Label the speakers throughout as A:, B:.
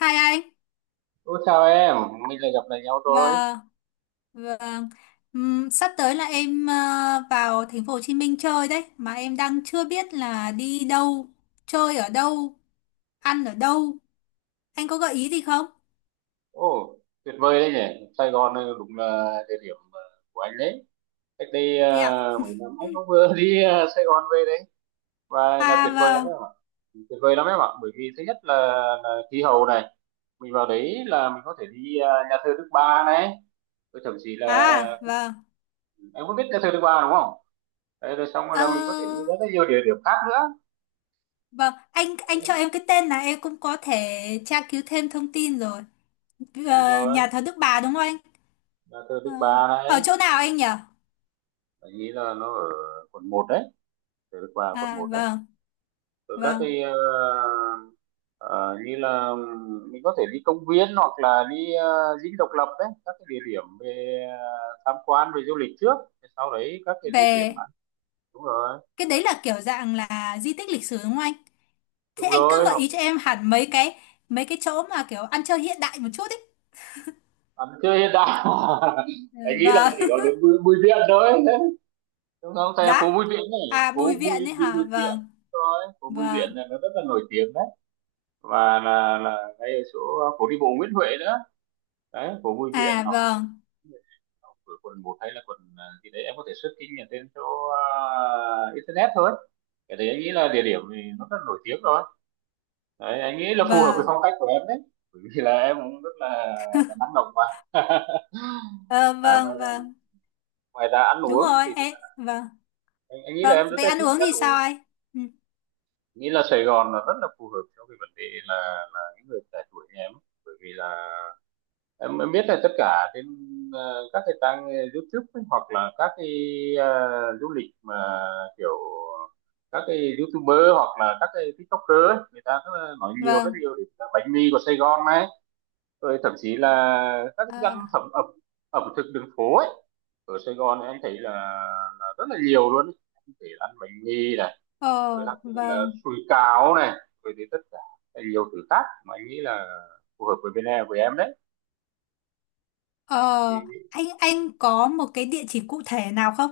A: Hai anh,
B: Ô chào em, mình lại gặp lại nhau rồi.
A: vâng, vâng. Sắp tới là em vào thành phố Hồ Chí Minh chơi đấy, mà em đang chưa biết là đi đâu, chơi ở đâu, ăn ở đâu. Anh có gợi ý gì không?
B: Ồ, tuyệt vời đấy nhỉ. Sài Gòn này đúng là địa điểm của anh đấy. Cách đây
A: Thế ạ.
B: mấy năm anh cũng vừa đi Sài Gòn về đấy. Và là
A: À
B: tuyệt vời lắm
A: vâng,
B: em ạ. Tuyệt vời lắm em ạ. Bởi vì thứ nhất là, khí hậu này. Mình vào đấy là mình có thể đi nhà thờ Đức Bà này. Rồi thậm chí là
A: à vâng.
B: em có biết nhà thờ Đức Bà đúng không? Đấy, rồi xong rồi
A: Ờ,
B: là mình có thể đi rất là nhiều địa điểm khác nữa.
A: vâng, anh cho em cái tên là em cũng có thể tra cứu thêm thông tin rồi.
B: Đúng rồi,
A: Nhà thờ Đức Bà đúng không anh?
B: nhà thờ
A: Ờ,
B: Đức Bà
A: Ở
B: này.
A: chỗ nào anh nhỉ?
B: Anh nghĩ là nó ở quận một đấy. Thờ Đức Bà quận
A: À
B: một đấy.
A: vâng,
B: Rồi các
A: vâng.
B: cái Ờ, như là mình có thể đi công viên hoặc là đi Dinh Độc Lập đấy, các cái địa điểm về tham quan, về du lịch trước, sau đấy các cái địa điểm
A: Về
B: ăn. Đúng rồi,
A: cái đấy là kiểu dạng là di tích lịch sử đúng không anh?
B: đúng
A: Thế anh cứ
B: rồi,
A: gợi
B: hoặc
A: ý cho em hẳn mấy cái chỗ mà kiểu ăn chơi hiện đại một chút ấy.
B: ăn chơi hiện đại.
A: Ừ,
B: Anh nghĩ là
A: vâng.
B: chỉ có đến Bùi Viện thôi, đúng không thầy?
A: Giá.
B: Phố Bùi Viện này,
A: À
B: phố
A: Bùi
B: Bùi,
A: Viện ấy
B: đi
A: hả?
B: Bùi Viện.
A: Vâng.
B: Đúng rồi, phố Bùi
A: Vâng.
B: Viện này nó rất là nổi tiếng đấy, và là ngay ở chỗ phố đi bộ Nguyễn Huệ nữa. Đấy, phố Bùi Viện,
A: À
B: hoặc
A: vâng.
B: ở quận một hay là quận gì đấy em có thể search trên trên chỗ internet thôi. Cái đấy anh nghĩ là địa điểm thì nó rất nổi tiếng rồi. Đấy, anh nghĩ là phù hợp với
A: Vâng.
B: phong cách của em đấy, bởi vì là em cũng rất là, năng động mà.
A: Ờ,
B: À,
A: vâng, vâng.
B: ăn
A: Đúng
B: uống
A: rồi.
B: thì
A: Ê, vâng.
B: anh nghĩ là
A: Vâng,
B: em rất
A: về
B: là
A: ăn
B: thích
A: uống
B: ăn
A: thì sao
B: uống.
A: anh? Ừ,
B: Nghĩ là Sài Gòn là rất là phù hợp cho cái vấn đề là những người trẻ tuổi như em, bởi vì là em biết là tất cả trên các cái trang YouTube ấy, hoặc là các cái ờ, du lịch mà kiểu các cái YouTuber hoặc là các cái TikToker ấy, người ta rất là nói nhiều, rất
A: vâng.
B: nhiều đến bánh mì của Sài Gòn này, rồi thậm chí là các cái thức
A: Ờ.
B: ăn thẩm ẩm ẩm thực đường phố ấy ở Sài Gòn. Em thấy là, rất là nhiều luôn ấy. Em thấy ăn bánh mì này, rồi
A: Ờ,
B: ăn là
A: vâng.
B: sủi cảo này, rồi thì tất cả nhiều thứ khác mà anh nghĩ là phù hợp với bên em, với em đấy
A: Ờ
B: thì
A: anh có một cái địa chỉ cụ thể nào không?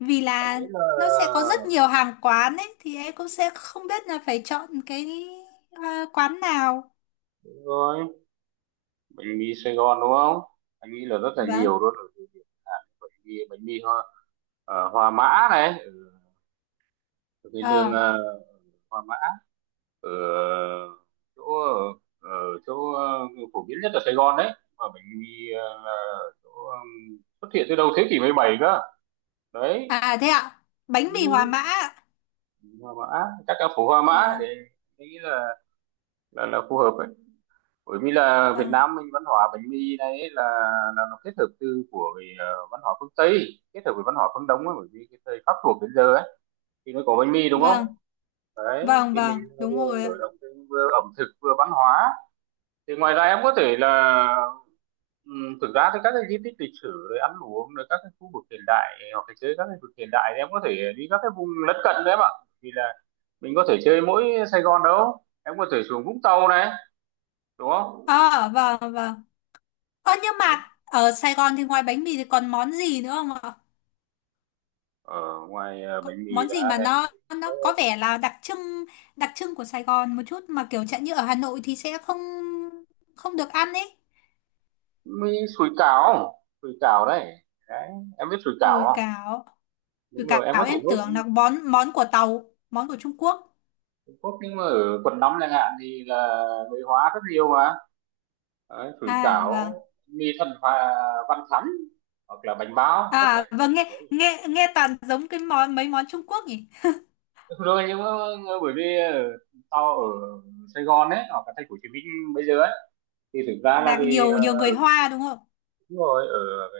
A: Vì
B: anh
A: là
B: nghĩ là.
A: nó sẽ có rất nhiều hàng quán ấy thì em cũng sẽ không biết là phải chọn cái quán nào.
B: Đúng rồi, bánh mì Sài Gòn đúng không, anh nghĩ là rất là
A: Vâng.
B: nhiều luôn ở địa điểm. Bánh mì hoa Hòa Mã này, ở ở cái đường
A: Ờ.
B: Hòa Mã, ở chỗ ở chỗ phổ biến nhất ở Sài Gòn đấy, mà bánh mì là chỗ xuất hiện từ đầu thế kỷ 17 cơ đấy.
A: À, thế ạ, bánh mì Hòa Mã
B: Ừ,
A: ạ.
B: Hòa Mã, chắc là phố Hòa Mã, để
A: Vâng,
B: anh nghĩ là là phù hợp, bởi vì là Việt
A: vâng,
B: Nam mình văn hóa bánh mì này ấy, là nó kết hợp từ của cái văn hóa phương Tây kết hợp với văn hóa phương Đông ấy, bởi vì cái thời Pháp thuộc đến giờ ấy thì mới có bánh mì đúng không.
A: vâng,
B: Đấy,
A: vâng,
B: thì mình
A: vâng, đúng
B: vừa
A: rồi
B: mở
A: ạ.
B: rộng thêm, vừa ẩm thực, vừa văn hóa. Thì ngoài ra em có thể là thực ra thì các cái di tích lịch sử rồi ăn uống, rồi các cái khu vực hiện đại hoặc là chơi các cái vực hiện đại, thì em có thể đi các cái vùng lân cận đấy em ạ, vì là mình có thể chơi mỗi Sài Gòn đâu, em có thể xuống Vũng Tàu này đúng không.
A: Ờ, vâng, vâng. Ơ, nhưng mà ở Sài Gòn thì ngoài bánh mì thì còn món gì nữa không ạ?
B: Ở ngoài
A: Có,
B: bánh mì
A: món gì
B: đã
A: mà
B: thấy,
A: nó
B: có
A: nó có vẻ là đặc trưng của Sài Gòn một chút mà kiểu chẳng như ở Hà Nội thì sẽ không không được ăn ấy.
B: mì, sủi cảo. Sủi cảo đấy. Đấy, em biết sủi cảo
A: Đùi
B: không?
A: cáo,
B: Đúng
A: đùi
B: rồi, em
A: cáo,
B: có thể
A: em
B: đốt
A: tưởng là món món của Tàu, món của Trung Quốc.
B: Trung, nhưng mà ở quần nóng chẳng hạn thì là người hóa rất nhiều mà. Đấy, sủi
A: À vâng.
B: cảo, mì thần và văn thắn, hoặc là bánh bao, tất cả
A: À vâng,
B: những-
A: nghe nghe nghe toàn giống cái mấy món Trung Quốc nhỉ?
B: rồi, nhưng mà bởi vì tao ở Sài Gòn ấy, hoặc là thành phố Hồ Chí Minh bây giờ ấy, thì thực ra là
A: Là
B: thì
A: nhiều nhiều người Hoa đúng không?
B: đúng rồi, ở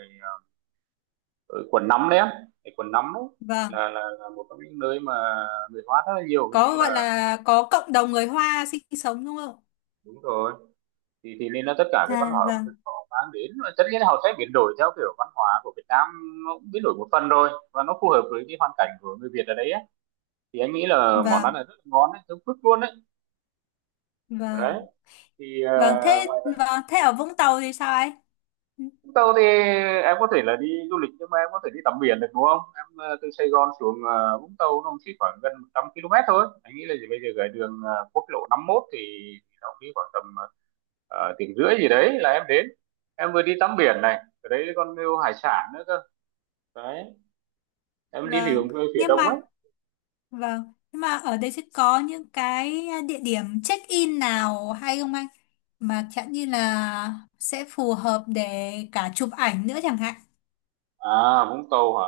B: ở quận 5 đấy á, cái quận 5 đấy
A: Vâng,
B: là một trong những nơi mà người hóa rất là nhiều, hình như
A: có gọi
B: là,
A: là có cộng đồng người Hoa sinh sống đúng không?
B: đúng rồi, thì nên là tất cả cái văn
A: À
B: hóa ẩm thực
A: vâng,
B: họ mang đến, và tất nhiên là họ sẽ biến đổi theo kiểu văn hóa của Việt Nam. Nó cũng biến đổi một phần rồi và nó phù hợp với cái hoàn cảnh của người Việt ở đấy á. Thì anh nghĩ là món ăn là
A: vâng,
B: rất là ngon đấy, giống phức luôn đấy. Đấy
A: vâng.
B: thì
A: Vâng, thế, vâng, thế ở Vũng Tàu thì sao ấy?
B: Vũng Tàu thì em có thể là đi du lịch, nhưng mà em có thể đi tắm biển được đúng không? Em từ Sài Gòn xuống Vũng Tàu nó cũng chỉ khoảng gần 100 km thôi. Anh nghĩ là gì bây giờ cái đường quốc lộ 51 thì nó cũng đi khoảng tầm tiếng rưỡi gì đấy là em đến. Em vừa đi tắm biển này, ở đấy còn nhiều hải sản nữa cơ. Đấy, em đi phía
A: Vâng,
B: phía
A: nhưng
B: đông ấy.
A: mà, vâng, nhưng mà ở đây sẽ có những cái địa điểm check-in nào hay không anh? Mà chẳng như là sẽ phù hợp để cả chụp ảnh nữa chẳng hạn.
B: À, Vũng Tàu hả?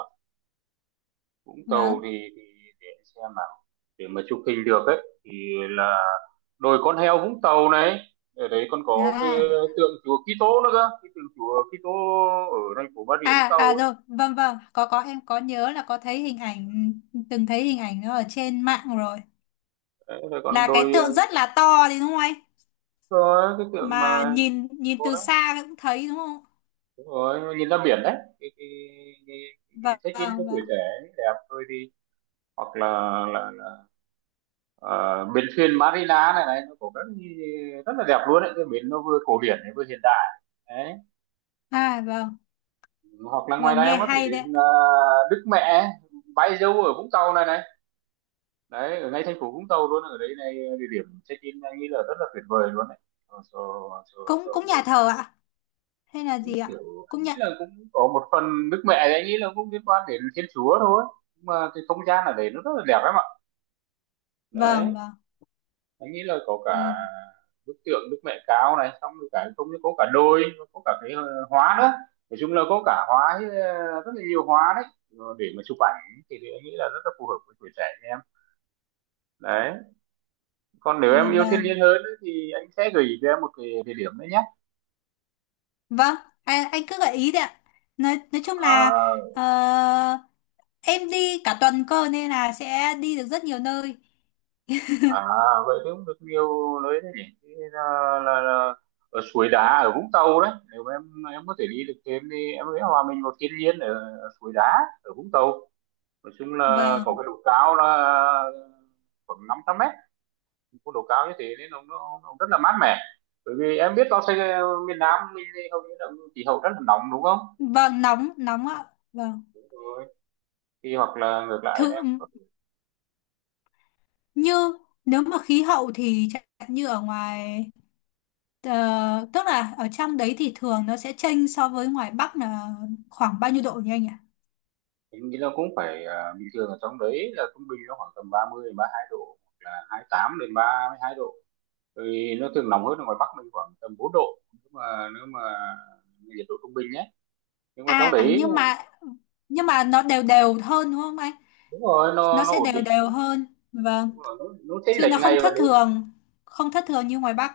B: Vũng Tàu
A: Vâng.
B: thì để em xem nào. Để mà chụp hình được ấy thì là đồi con heo Vũng Tàu này, ở đấy còn có cái
A: À.
B: tượng chùa Kitô nữa cơ, cái tượng chùa Kitô ở thành phố Bà Rịa Vũng
A: À à,
B: Tàu
A: rồi, vâng vâng, có em có nhớ là có thấy hình ảnh từng thấy hình ảnh nó ở trên mạng rồi.
B: ấy. Rồi còn
A: Là cái
B: đồi
A: tượng rất là to thì đúng không anh?
B: có cái tượng
A: Mà
B: mà hình chữ
A: nhìn nhìn
B: cô
A: từ
B: đó.
A: xa cũng thấy đúng không?
B: Đúng rồi, nhìn ra biển đấy, cái cái cái, cái
A: Vâng,
B: check in cho
A: vâng.
B: tuổi
A: Vâng.
B: trẻ ấy, đẹp thôi đi, hoặc là là ờ, bến thuyền Marina này này nó có rất, rất là đẹp luôn đấy, cái bến nó vừa cổ điển này vừa hiện đại đấy,
A: À vâng,
B: hoặc là ngoài
A: vâng,
B: ra em
A: nghe
B: có thể
A: hay đấy.
B: đến Đức Mẹ Bái Dâu ở Vũng Tàu này này đấy, ở ngay thành phố Vũng Tàu luôn ở đấy này, địa điểm check in anh nghĩ là rất là tuyệt vời luôn đấy, cho cho cho,
A: Cũng
B: cho
A: cũng
B: người,
A: nhà thờ ạ hay là
B: cũng
A: gì ạ?
B: kiểu
A: Cũng
B: anh nghĩ
A: nhận.
B: là cũng có một phần nước mẹ thì anh nghĩ là cũng liên quan đến Thiên Chúa thôi, nhưng mà cái không gian ở đấy nó rất là đẹp lắm ạ.
A: Vâng,
B: Đấy,
A: vâng.
B: anh nghĩ là có
A: Ờ.
B: cả bức tượng Đức Mẹ Cao này, xong rồi cả không, có cả đôi, có cả cái hóa nữa, nói chung là có cả hóa, rất là nhiều hóa đấy. Ờ, để mà chụp ảnh thì anh nghĩ là rất là phù hợp với tuổi trẻ em đấy. Còn nếu em
A: À
B: yêu thiên
A: vâng.
B: nhiên hơn ấy, thì anh sẽ gửi cho em một cái địa điểm đấy nhé.
A: Vâng, anh cứ gợi ý đấy ạ. Nói chung là
B: à,
A: ờ, em đi cả tuần cơ nên là sẽ đi được rất nhiều nơi.
B: à vậy thì cũng được nhiều nơi đấy nhỉ. Thì là ở suối đá ở Vũng Tàu đấy, nếu mà em có thể đi được thêm thì em sẽ hòa mình vào thiên nhiên ở suối đá ở Vũng Tàu, nói chung là có cái
A: Vâng.
B: độ cao là khoảng 500 mét. Có độ cao như thế nên nó rất là mát mẻ, bởi vì em biết nó sẽ, miền Nam mình thì hầu như là khí hậu rất là nóng đúng không.
A: Vâng, nóng, nóng ạ. Vâng.
B: Rồi thì hoặc là ngược lại
A: Thử
B: em,
A: như Nếu mà khí hậu thì chẳng hạn như ở ngoài tức là ở trong đấy thì thường nó sẽ chênh so với ngoài Bắc là khoảng bao nhiêu độ nhỉ anh ạ?
B: nghĩ nó cũng phải, à, bình thường ở trong đấy là trung bình nó khoảng tầm 30 đến 32 độ, hoặc là 28 đến 32 độ, thì nó thường nóng hơn ở ngoài Bắc mình khoảng tầm 4 độ, nhưng mà nếu mà nhiệt độ trung bình nhé. Nhưng mà trong
A: À,
B: đấy
A: nhưng mà nó đều đều hơn đúng không anh?
B: đúng rồi, nó
A: Nó
B: nó
A: sẽ
B: ổn
A: đều
B: định.
A: đều hơn.
B: Đúng
A: Vâng.
B: rồi, nó chênh
A: Chứ
B: lệch
A: nó không
B: ngày và
A: thất
B: đêm.
A: thường, không thất thường như ngoài Bắc.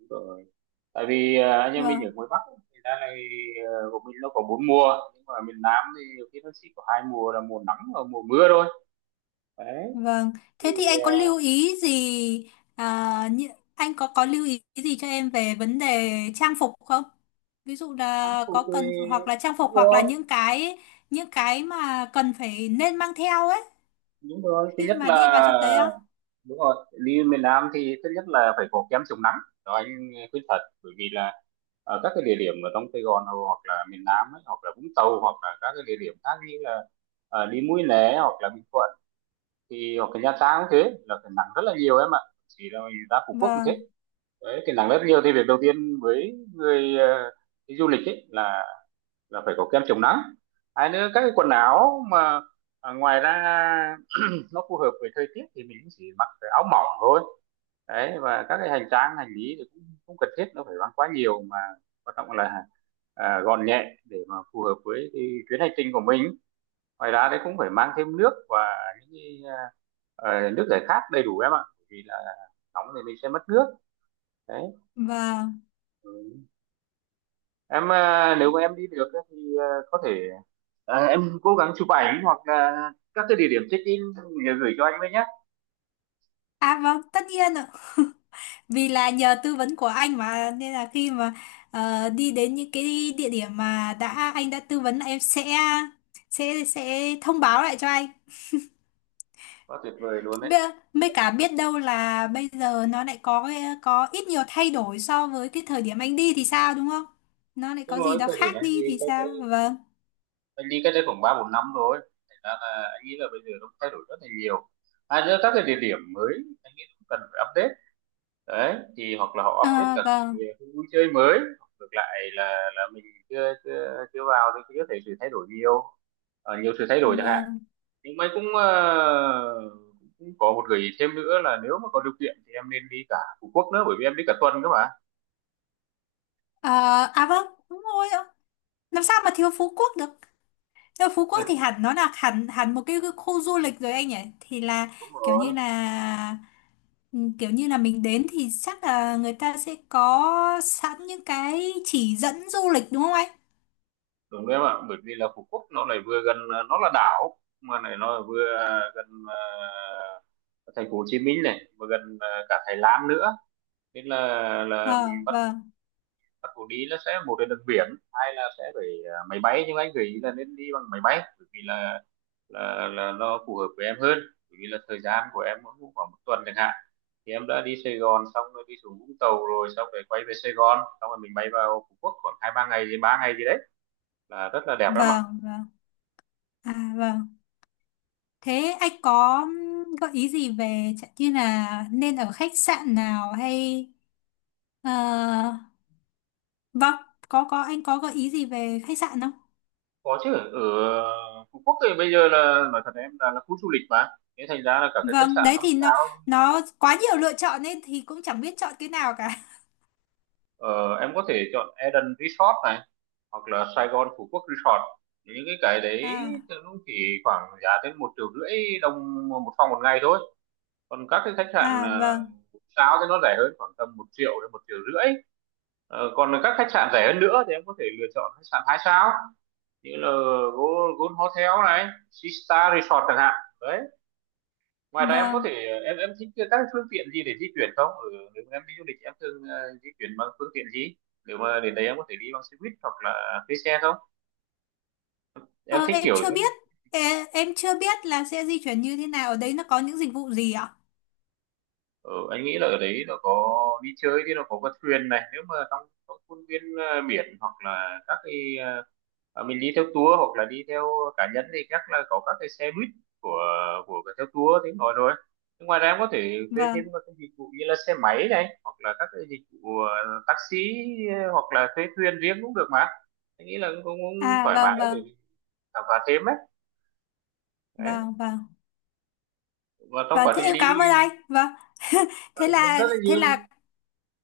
B: Đúng rồi. Tại vì anh em mình
A: Vâng.
B: ở ngoài Bắc ấy, thì ra này, của mình nó có 4 mùa, nhưng mà miền Nam thì nhiều khi nó chỉ có 2 mùa là mùa nắng và mùa mưa thôi. Đấy.
A: Vâng,
B: Thì
A: thế thì anh có
B: à,
A: lưu ý gì à, như- anh có lưu ý gì cho em về vấn đề trang phục không? Ví dụ
B: tăng
A: là có
B: phục thì
A: cần hoặc là trang
B: đúng
A: phục hoặc là
B: rồi.
A: những cái mà cần phải nên mang theo ấy
B: Đúng rồi, thứ
A: khi
B: nhất
A: mà đi vào
B: là,
A: trong đấy á.
B: đúng rồi, đi miền Nam thì thứ nhất là phải có kem chống nắng. Đó anh khuyên thật, bởi vì là ở các cái địa điểm ở trong Sài Gòn hoặc là miền Nam ấy, hoặc là Vũng Tàu, hoặc là các cái địa điểm khác như là đi Mũi Né hoặc là Bình Thuận, thì hoặc là Nha Trang cũng thế, là cái nắng rất là nhiều em ạ. Chỉ là mình ra Phú Quốc cũng thế.
A: Vâng,
B: Đấy, cái nắng rất nhiều, thì việc đầu tiên với người đi du lịch ấy là phải có kem chống nắng. Hai nữa các cái quần áo mà ngoài ra nó phù hợp với thời tiết thì mình chỉ mặc cái áo mỏng thôi. Đấy, và các cái hành trang hành lý thì cũng không cần thiết nó phải mang quá nhiều, mà quan trọng là gọn nhẹ để mà phù hợp với cái chuyến hành trình của mình. Ngoài ra đấy cũng phải mang thêm nước và những cái, nước giải khát đầy đủ em ạ. Bởi vì là nóng thì mình sẽ mất nước. Đấy.
A: vâng.
B: Ừ. Em à, nếu mà em đi được ấy thì có thể, em cố gắng chụp ảnh hoặc là các cái địa điểm check in gửi cho anh với nhé.
A: À vâng, tất nhiên ạ. Vì là nhờ tư vấn của anh mà nên là khi mà đi đến những cái địa điểm mà anh đã tư vấn là em sẽ thông báo lại cho anh.
B: Quá tuyệt vời luôn đấy.
A: Mấy cả biết đâu là bây giờ nó lại có có ít nhiều thay đổi so với cái thời điểm anh đi thì sao, đúng không? Nó lại
B: Đúng
A: có gì
B: rồi,
A: đó
B: thời điểm
A: khác
B: anh đi
A: đi thì
B: có,
A: sao? Vâng.
B: anh đi cách đây khoảng 3-4 năm rồi, thành ra là anh nghĩ là bây giờ nó cũng thay đổi rất là nhiều. À nữa, các cái địa điểm mới anh nghĩ cũng cần phải update. Đấy, thì hoặc là họ update
A: À,
B: cả cái,
A: vâng,
B: cái vui chơi mới, hoặc ngược lại là mình chưa chưa, chưa vào thì có thể sự thay đổi nhiều. Ờ, nhiều sự thay đổi chẳng hạn.
A: vâng.
B: Nhưng mà cũng cũng có một gợi ý thêm nữa là nếu mà có điều kiện thì em nên đi cả Phú Quốc nữa, bởi vì em đi cả tuần cơ mà.
A: À, à vâng, đúng rồi ạ. Làm sao mà thiếu Phú Quốc được? Nhưng mà Phú Quốc thì hẳn nó là hẳn hẳn một cái khu du lịch rồi anh nhỉ? Thì là
B: Đúng
A: kiểu như
B: rồi.
A: là mình đến thì chắc là người ta sẽ có sẵn những cái chỉ dẫn du lịch đúng không anh?
B: Đúng đấy em ạ, bởi vì là Phú Quốc nó lại vừa gần, nó là đảo mà này, nó vừa gần thành phố Hồ Chí Minh này, vừa gần cả Thái Lan nữa. Nên là mình
A: Ờ,
B: bắt
A: vâng,
B: bắt buộc đi nó sẽ một là đường biển, hai là sẽ phải máy bay. Nhưng mà anh gợi ý là nên đi bằng máy bay bởi vì là nó phù hợp với em hơn. Bởi vì là thời gian của em cũng khoảng một tuần chẳng hạn, thì em đã đi Sài Gòn xong rồi đi xuống Vũng Tàu, rồi xong rồi quay về Sài Gòn, xong rồi mình bay vào Phú Quốc khoảng 2-3 ngày gì, 3 ngày gì đấy, là rất là đẹp lắm ạ.
A: vâng, vâng. À vâng. Thế anh có gợi ý gì về chẳng như là nên ở khách sạn nào hay ờ, vâng, có anh có gợi ý gì về khách sạn không?
B: Có chứ, ở Phú Quốc thì bây giờ là nói thật em, là khu du lịch mà, thế thành ra là cả cái khách
A: Vâng,
B: sạn
A: đấy
B: năm
A: thì nó
B: sao
A: nó quá nhiều lựa chọn nên thì cũng chẳng biết chọn cái nào cả.
B: Ờ, em có thể chọn Eden Resort này hoặc là Sài Gòn Phú Quốc Resort, những cái đấy
A: À
B: thì nó chỉ khoảng giá tới 1.500.000 đồng một phòng một ngày thôi. Còn các cái khách sạn
A: à, vâng
B: 1 sao thì nó rẻ hơn khoảng tầm 1.000.000 đến 1.500.000. Ờ, còn các khách sạn rẻ hơn nữa thì em có thể lựa chọn khách sạn 2 sao như là Gold Hotel này, Sea Star Resort chẳng hạn. Đấy. Ngoài ra em có
A: vâng,
B: thể, em thích các cái phương tiện gì để di chuyển không? Ở nếu mà em đi du lịch em thường di chuyển bằng phương tiện gì? Nếu mà đến đấy em có thể đi bằng xe buýt hoặc là thuê xe không? Em
A: ờ,
B: thích
A: em
B: kiểu.
A: chưa biết Ê, em chưa biết là sẽ di chuyển như thế nào, ở đấy nó có những dịch vụ gì ạ?
B: Ở anh nghĩ là ở đấy nó có, đi chơi thì nó có con thuyền này nếu mà trong khuôn viên biển, hoặc là các cái, mình đi theo tour hoặc là đi theo cá nhân thì chắc là có các cái xe buýt của của cái theo tour tiếng nói rồi. Nhưng ngoài ra em có thể thuê thêm
A: Vâng,
B: các cái dịch vụ như là xe máy này, hoặc là các cái dịch vụ taxi, hoặc là thuê thuyền riêng cũng được mà anh nghĩ là cũng
A: à,
B: thoải
A: vâng,
B: mái để
A: vâng,
B: khám phá thêm ấy. Đấy.
A: vâng, vâng,
B: Và trong
A: vâng,
B: quá
A: thế
B: trình
A: em
B: đi,
A: cảm ơn anh, vâng.
B: cảm
A: Thế
B: ơn em rất
A: là
B: là nhiều.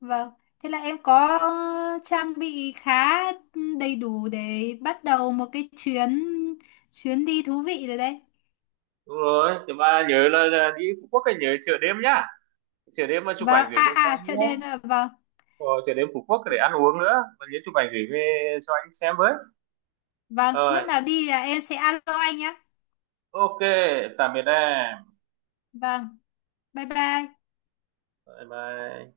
A: vâng, thế là em có trang bị khá đầy đủ để bắt đầu một cái chuyến chuyến đi thú vị rồi đấy.
B: Đúng rồi, thì mà nhớ là đi Phú Quốc anh nhớ chợ đêm nhá, chợ đêm mà chụp
A: Vâng,
B: ảnh gửi
A: à
B: về cho
A: à,
B: anh
A: chợ đêm
B: nhé.
A: ạ. Vâng,
B: Rồi chợ đêm Phú Quốc để ăn uống nữa, và nhớ chụp ảnh gửi về cho anh xem với.
A: vâng, lúc
B: Ờ,
A: nào đi là em sẽ alo anh nhé.
B: ok, tạm biệt em.
A: Vâng, bye bye.
B: Bye bye.